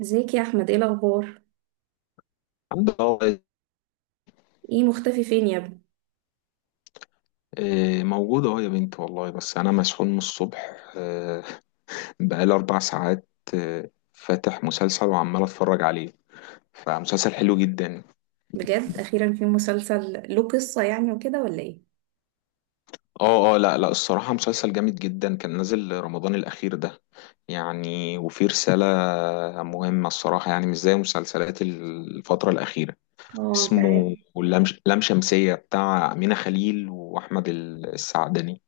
ازيك يا احمد؟ ايه الاخبار؟ الحمد لله والله. ايه مختفي فين يا ابني؟ موجود اهو يا بنتي والله، بس انا مسحول من الصبح، بقالي اربع ساعات، فاتح مسلسل وعمال اتفرج عليه، فمسلسل حلو جدا. بجد اخيرا في مسلسل له قصة يعني وكده ولا ايه؟ اه اه، لا لا، الصراحة مسلسل جامد جدا، كان نازل رمضان الاخير ده يعني، وفيه رسالة مهمة الصراحة، يعني مش زي مسلسلات الفترة الاخيرة. اه انت عارف. اسمه لام لام شمسية بتاع أمينة خليل وأحمد السعدني.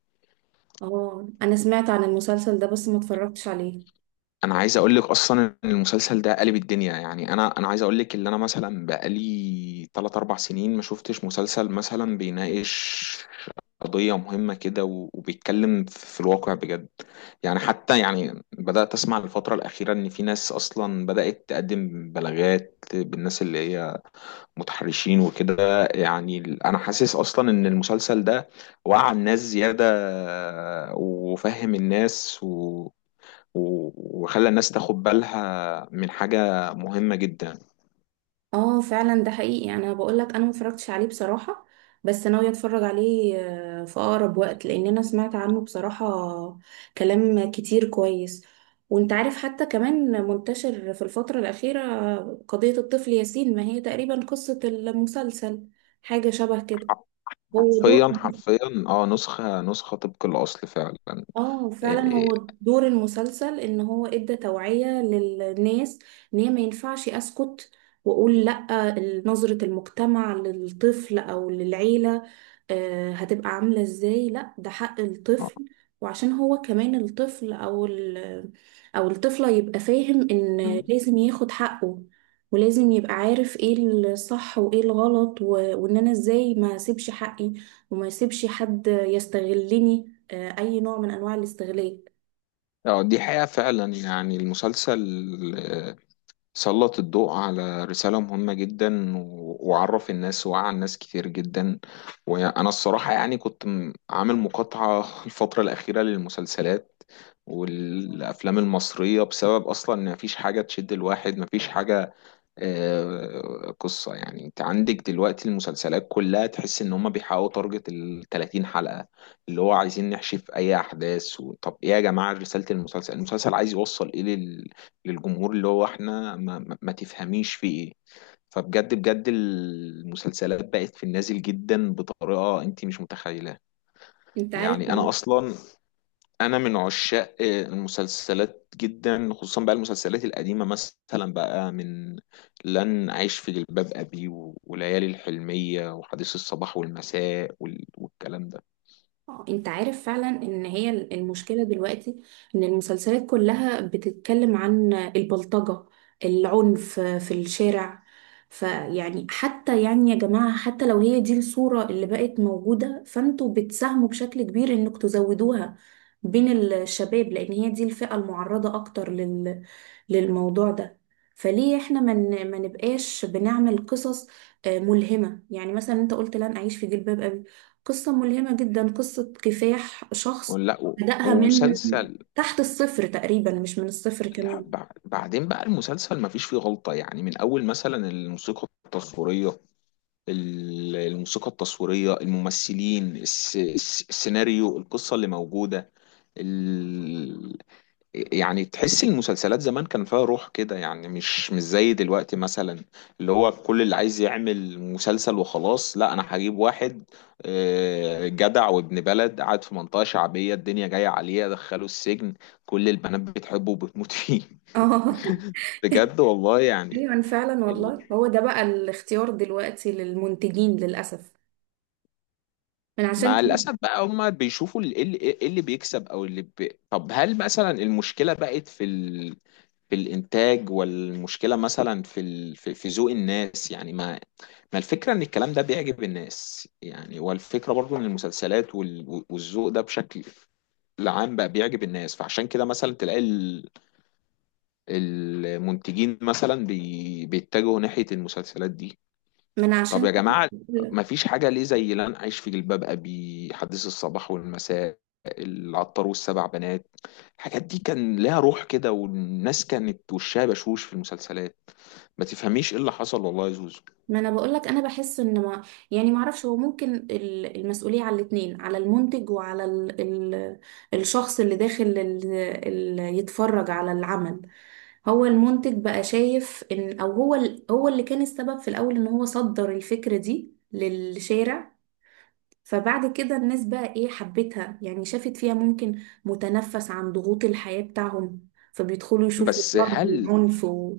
اه انا سمعت عن المسلسل ده بس ما اتفرجتش عليه. انا عايز اقول لك اصلا ان المسلسل ده قلب الدنيا، يعني انا عايز اقول لك ان انا مثلا بقالي 3 4 سنين ما شفتش مسلسل مثلا بيناقش قضية مهمة كده، وبيتكلم في الواقع بجد، يعني حتى يعني بدأت اسمع الفترة الأخيرة ان في ناس اصلا بدأت تقدم بلاغات بالناس اللي هي متحرشين وكده، يعني انا حاسس اصلا ان المسلسل ده وعى الناس زيادة وفهم الناس، وخلى الناس تاخد بالها من حاجة مهمة جدا. اه فعلا ده حقيقي، يعني انا بقول لك انا ما اتفرجتش عليه بصراحة، بس ناوية اتفرج عليه في اقرب وقت، لان انا سمعت عنه بصراحة كلام كتير كويس. وانت عارف حتى كمان منتشر في الفترة الأخيرة قضية الطفل ياسين، ما هي تقريبا قصة المسلسل حاجة شبه كده. حر- هو دور، حرفيا حرفيا، اه، نسخة نسخة طبق الأصل فعلا. اه فعلا إيه، إيه، هو دور المسلسل ان هو ادى توعية للناس ان هي ما ينفعش اسكت واقول لا. نظرة المجتمع للطفل او للعيلة هتبقى عاملة ازاي؟ لا ده حق اه، الطفل. وعشان هو كمان الطفل او ال او الطفلة يبقى فاهم ان مم، لازم ياخد حقه، ولازم يبقى عارف ايه الصح وايه الغلط. وان انا ازاي ما اسيبش حقي وما اسيبش حد يستغلني اي نوع من انواع الاستغلال. آه، دي حقيقة فعلا، يعني المسلسل، آه، سلط الضوء على رسالة مهمة جدا، وعرف الناس ووعى الناس كتير جدا. وأنا الصراحة يعني كنت عامل مقاطعة الفترة الأخيرة للمسلسلات والأفلام المصرية، بسبب أصلا إن مفيش حاجة تشد الواحد، مفيش حاجة، آه، قصة يعني. انت عندك دلوقتي المسلسلات كلها تحس ان هما بيحققوا تارجت ال 30 حلقة، اللي هو عايزين نحشف اي احداث. و... طب ايه يا جماعة، رسالة المسلسل، المسلسل عايز يوصل ايه للجمهور، اللي هو احنا ما تفهميش فيه ايه. فبجد بجد المسلسلات بقت في النازل جدا بطريقة انت مش متخيلة. انت عارف يعني لما انا اصلا انا من عشاق المسلسلات جدا، خصوصا بقى المسلسلات القديمه، مثلا بقى من لن اعيش في جلباب ابي وليالي الحلميه وحديث الصباح والمساء والكلام ده، انت عارف فعلا ان هي المشكلة دلوقتي ان المسلسلات كلها بتتكلم عن البلطجة، العنف في الشارع، فيعني حتى يعني يا جماعة حتى لو هي دي الصورة اللي بقت موجودة فانتوا بتساهموا بشكل كبير انك تزودوها بين الشباب، لان هي دي الفئة المعرضة اكتر للموضوع ده. فليه احنا ما نبقاش بنعمل قصص ملهمة؟ يعني مثلا انت قلت لن اعيش في جلباب، قصة ملهمة جدا، قصة كفاح شخص ولا بدأها من ومسلسل. تحت الصفر تقريبا، مش من الصفر لا، كمان. بعدين بقى المسلسل ما فيش فيه غلطه، يعني من اول مثلا الموسيقى التصويريه، الموسيقى التصويريه، الممثلين، السيناريو، القصه اللي موجوده. يعني تحس المسلسلات زمان كان فيها روح كده، يعني مش زي دلوقتي مثلا، اللي هو كل اللي عايز يعمل مسلسل وخلاص. لا، انا هجيب واحد، آه، جدع وابن بلد، قاعد في منطقة شعبية، الدنيا جاية عليه، ادخله السجن، كل البنات بتحبه وبتموت فيه اه بجد والله يعني. ايوه فعلا ال- والله، هو ده بقى الاختيار دلوقتي للمنتجين للأسف. من عشان مع كده، الاسف بقى هما بيشوفوا ايه اللي، إيه اللي بيكسب او اللي بي... طب هل مثلا المشكلة بقت في الانتاج، والمشكله مثلا في ال... في ذوق الناس، يعني ما الفكره ان الكلام ده بيعجب الناس، يعني والفكره برضو ان المسلسلات وال... والذوق ده بشكل العام بقى بيعجب الناس، فعشان كده مثلا تلاقي ال... المنتجين مثلا بي... بيتجهوا ناحيه المسلسلات دي. من طب عشان يا جماعه كده ما فيش حاجه ليه زي لن اعيش في جلباب ابي، حديث الصباح والمساء، العطار والسبع بنات. الحاجات دي كان لها روح كده، والناس كانت وشها بشوش في المسلسلات. ما تفهميش ايه اللي حصل والله يا زوزو. ما انا بقول لك انا بحس ان ما، يعني ما اعرفش، هو ممكن المسؤوليه على الاثنين، على المنتج وعلى ال الشخص اللي داخل ال يتفرج على العمل. هو المنتج بقى شايف ان او هو هو اللي كان السبب في الاول ان هو صدر الفكره دي للشارع، فبعد كده الناس بقى ايه حبتها، يعني شافت فيها ممكن متنفس عن ضغوط الحياه بتاعهم فبيدخلوا يشوفوا بس ضرب هل وعنف.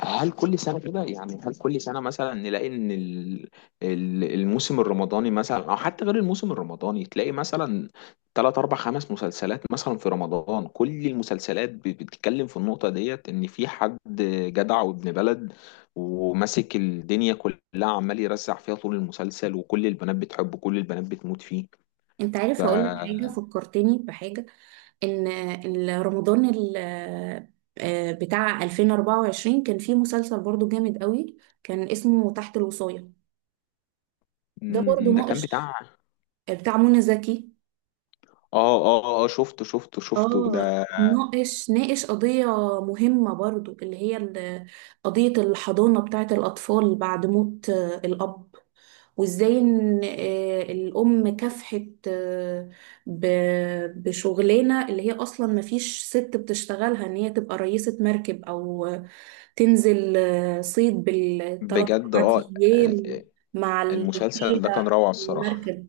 هل كل سنة كده، يعني هل كل سنة مثلا نلاقي ان الموسم الرمضاني مثلا او حتى غير الموسم الرمضاني، تلاقي مثلا تلات اربع خمس مسلسلات مثلا في رمضان، كل المسلسلات بتتكلم في النقطة ديت ان في حد جدع وابن بلد وماسك الدنيا كلها، عمال يرزع فيها طول المسلسل، وكل البنات بتحبه، كل البنات بتموت فيه. انت ف، عارف، هقول لك حاجه فكرتني بحاجه، ان رمضان بتاع 2024 كان فيه مسلسل برضو جامد قوي، كان اسمه تحت الوصاية. ده برضو مم، ده كان ناقش، بتاع، بتاع منى زكي. اه اه اه، شفته اه ده. ناقش قضية مهمة برضو، اللي هي قضية الحضانة بتاعت الأطفال بعد موت الأب. وإزاي إن الأم كافحت، بشغلانة اللي هي أصلا مفيش ست بتشتغلها، إن هي تبقى رئيسة مركب أو تنزل صيد بالثلاث بجد أربع اه. أيام مع المسلسل الرجالة ده كان على روعة الصراحة. المركب.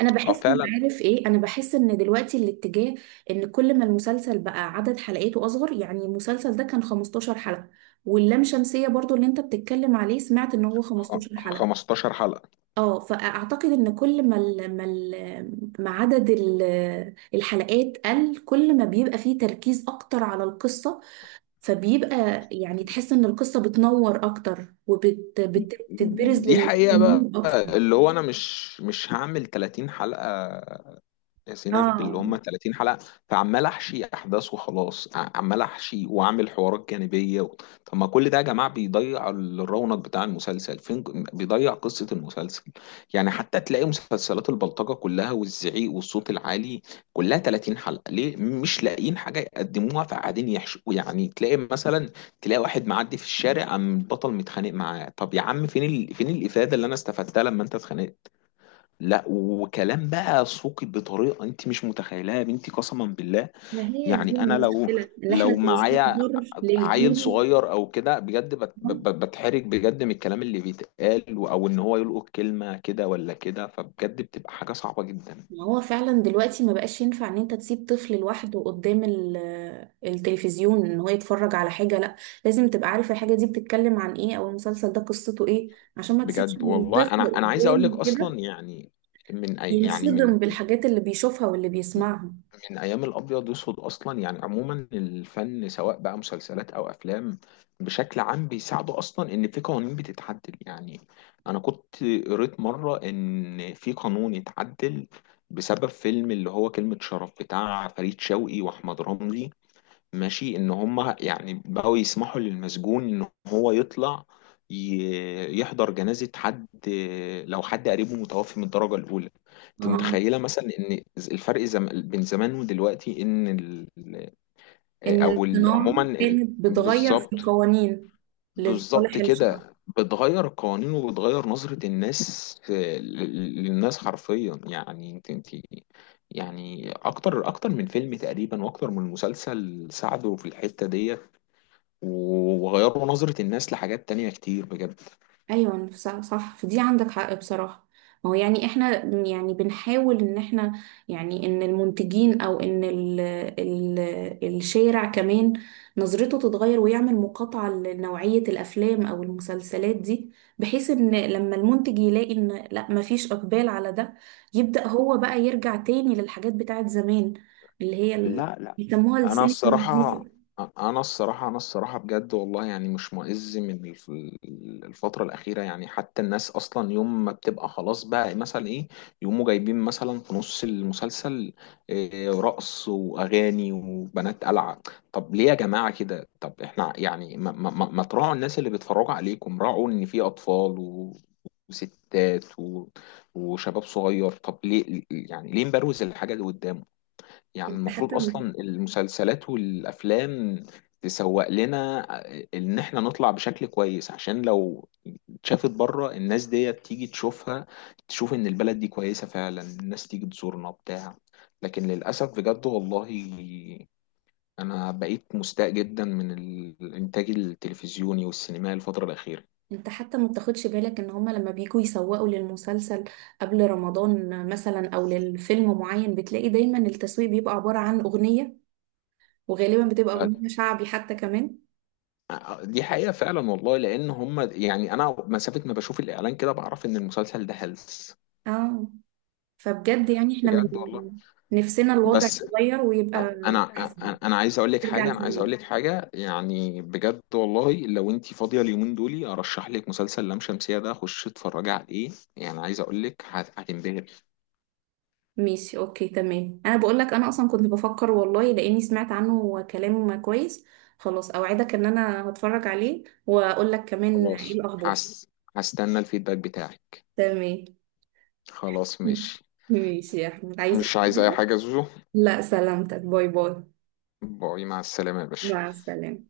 أنا اه بحس إن، فعلا. عارف إيه، أنا بحس إن دلوقتي الاتجاه إن كل ما المسلسل بقى عدد حلقاته أصغر، يعني المسلسل ده كان 15 حلقة، واللام شمسية برضو اللي أنت بتتكلم عليه سمعت إن هو 15 حلقة. 15 حلقة. اه فاعتقد ان كل ما ال ما ال ما عدد الحلقات قل كل ما بيبقى فيه تركيز اكتر على القصة، فبيبقى يعني تحس ان القصة بتنور اكتر وبتتبرز دي حقيقة بقى، للجمهور اكتر. اللي هو انا مش هعمل 30 حلقة يا سينا، باللي اه هم 30 حلقة، فعمال احشي احداث وخلاص، عمال احشي واعمل حوارات جانبية. و... طب ما كل ده يا جماعة بيضيع الرونق بتاع المسلسل فين، بيضيع قصة المسلسل. يعني حتى تلاقي مسلسلات البلطجة كلها والزعيق والصوت العالي كلها 30 حلقة، ليه؟ مش لاقيين حاجة يقدموها فقاعدين يحشوا. يعني تلاقي واحد معدي في الشارع، قام البطل متخانق معاه، طب يا عم فين ال... فين الإفادة اللي انا استفدتها لما انت اتخانقت؟ لا وكلام بقى سوقي بطريقه انت مش متخيلها يا بنتي، قسما بالله. ما هي دي يعني انا لو، المشكلة ان احنا لو معايا بنصدر عيل للجيل. صغير او كده، بجد بتحرج بجد من الكلام اللي بيتقال، او ان هو يلقط كلمه كده ولا كده، فبجد بتبقى حاجه صعبه جدا. ما هو فعلا دلوقتي ما بقاش ينفع ان انت تسيب طفل لوحده قدام التلفزيون ان هو يتفرج على حاجة، لا لازم تبقى عارف الحاجة دي بتتكلم عن ايه او المسلسل ده قصته ايه، عشان ما تسيبش بجد والله انا الطفل انا عايز اقول لك قدام كده اصلا، يعني من أي يعني، من ينصدم بالحاجات اللي بيشوفها واللي بيسمعها. من ايام الابيض واسود اصلا، يعني عموما الفن سواء بقى مسلسلات او افلام بشكل عام بيساعدوا اصلا ان في قوانين بتتعدل. يعني انا كنت قريت مره ان في قانون اتعدل بسبب فيلم اللي هو كلمه شرف بتاع فريد شوقي واحمد رمزي، ماشي، ان هم يعني بقوا يسمحوا للمسجون ان هو يطلع، يحضر جنازة حد لو حد قريبه متوفي من الدرجة الأولى. انت اه، متخيلة مثلا ان الفرق بين زمان ودلوقتي ان ال... إن او الصناعة عموما ال... كانت بتغير في بالظبط، القوانين لصالح بالظبط الشعب. كده بتغير القوانين، وبتغير نظرة الناس، آه، للناس حرفيا، يعني انت يعني اكتر اكتر من فيلم تقريبا واكتر من مسلسل ساعدوا في الحتة ديت، وغيروا نظرة الناس لحاجات تانية كتير بجد. أيوة صح، صح، في دي عندك حق بصراحة. ما هو يعني احنا يعني بنحاول ان احنا، يعني ان المنتجين او ان ال الشارع كمان نظرته تتغير، ويعمل مقاطعة لنوعية الافلام او المسلسلات دي، بحيث ان لما المنتج يلاقي ان لا مفيش اقبال على ده يبدأ هو بقى يرجع تاني للحاجات بتاعت زمان، اللي هي لا، بيسموها انا السينما الصراحه النظيفة. انا الصراحه بجد والله، يعني مش مئز من الفتره الاخيره، يعني حتى الناس اصلا يوم ما بتبقى خلاص بقى مثلا ايه، يقوموا جايبين مثلا في نص المسلسل، إيه، رقص واغاني وبنات قلعه. طب ليه يا جماعه كده؟ طب احنا يعني ما تراعوا الناس اللي بيتفرجوا عليكم، راعوا ان في اطفال وستات و... وشباب صغير. طب ليه يعني؟ ليه مبروز الحاجة اللي قدامه؟ يعني انت حتى المفروض اصلا م- المسلسلات والافلام تسوق لنا ان احنا نطلع بشكل كويس، عشان لو اتشافت بره، الناس دي تيجي تشوفها، تشوف ان البلد دي كويسة فعلا، الناس تيجي تزورنا بتاع، لكن للاسف بجد والله انا بقيت مستاء جدا من الانتاج التلفزيوني والسينمائي الفترة الأخيرة. انت حتى ما بتاخدش بالك ان هما لما بيجوا يسوقوا للمسلسل قبل رمضان مثلا او للفيلم معين، بتلاقي دايما التسويق بيبقى عبارة عن اغنية، وغالبا بتبقى اغنية شعبي حتى كمان. دي حقيقة فعلا والله، لأن هم يعني أنا مسافة ما بشوف الإعلان كده بعرف إن المسلسل ده هلس. اه فبجد يعني احنا من بجد والله. نفسنا الوضع بس يتغير ويبقى انا احسن، أنا عايز اقول لك ترجع حاجه، لزمان. يعني بجد والله، لو انت فاضيه اليومين دول ارشح لك مسلسل لام شمسيه ده، خش اتفرجي عليه، يعني عايز اقول لك هتنبهر. ماشي اوكي تمام، انا بقول لك انا اصلا كنت بفكر والله لاني سمعت عنه كلام كويس. خلاص اوعدك ان انا هتفرج عليه واقول لك كمان ايه خلاص. الاخبار. هس، هستنى الفيدباك بتاعي. تمام. خلاص ماشي. ماشي يا أحمد، عايز أي مش عايز اي حاجة؟ حاجه يا زوزو. لا سلامتك، باي باي. باي، مع السلامه يا باشا. مع السلامة.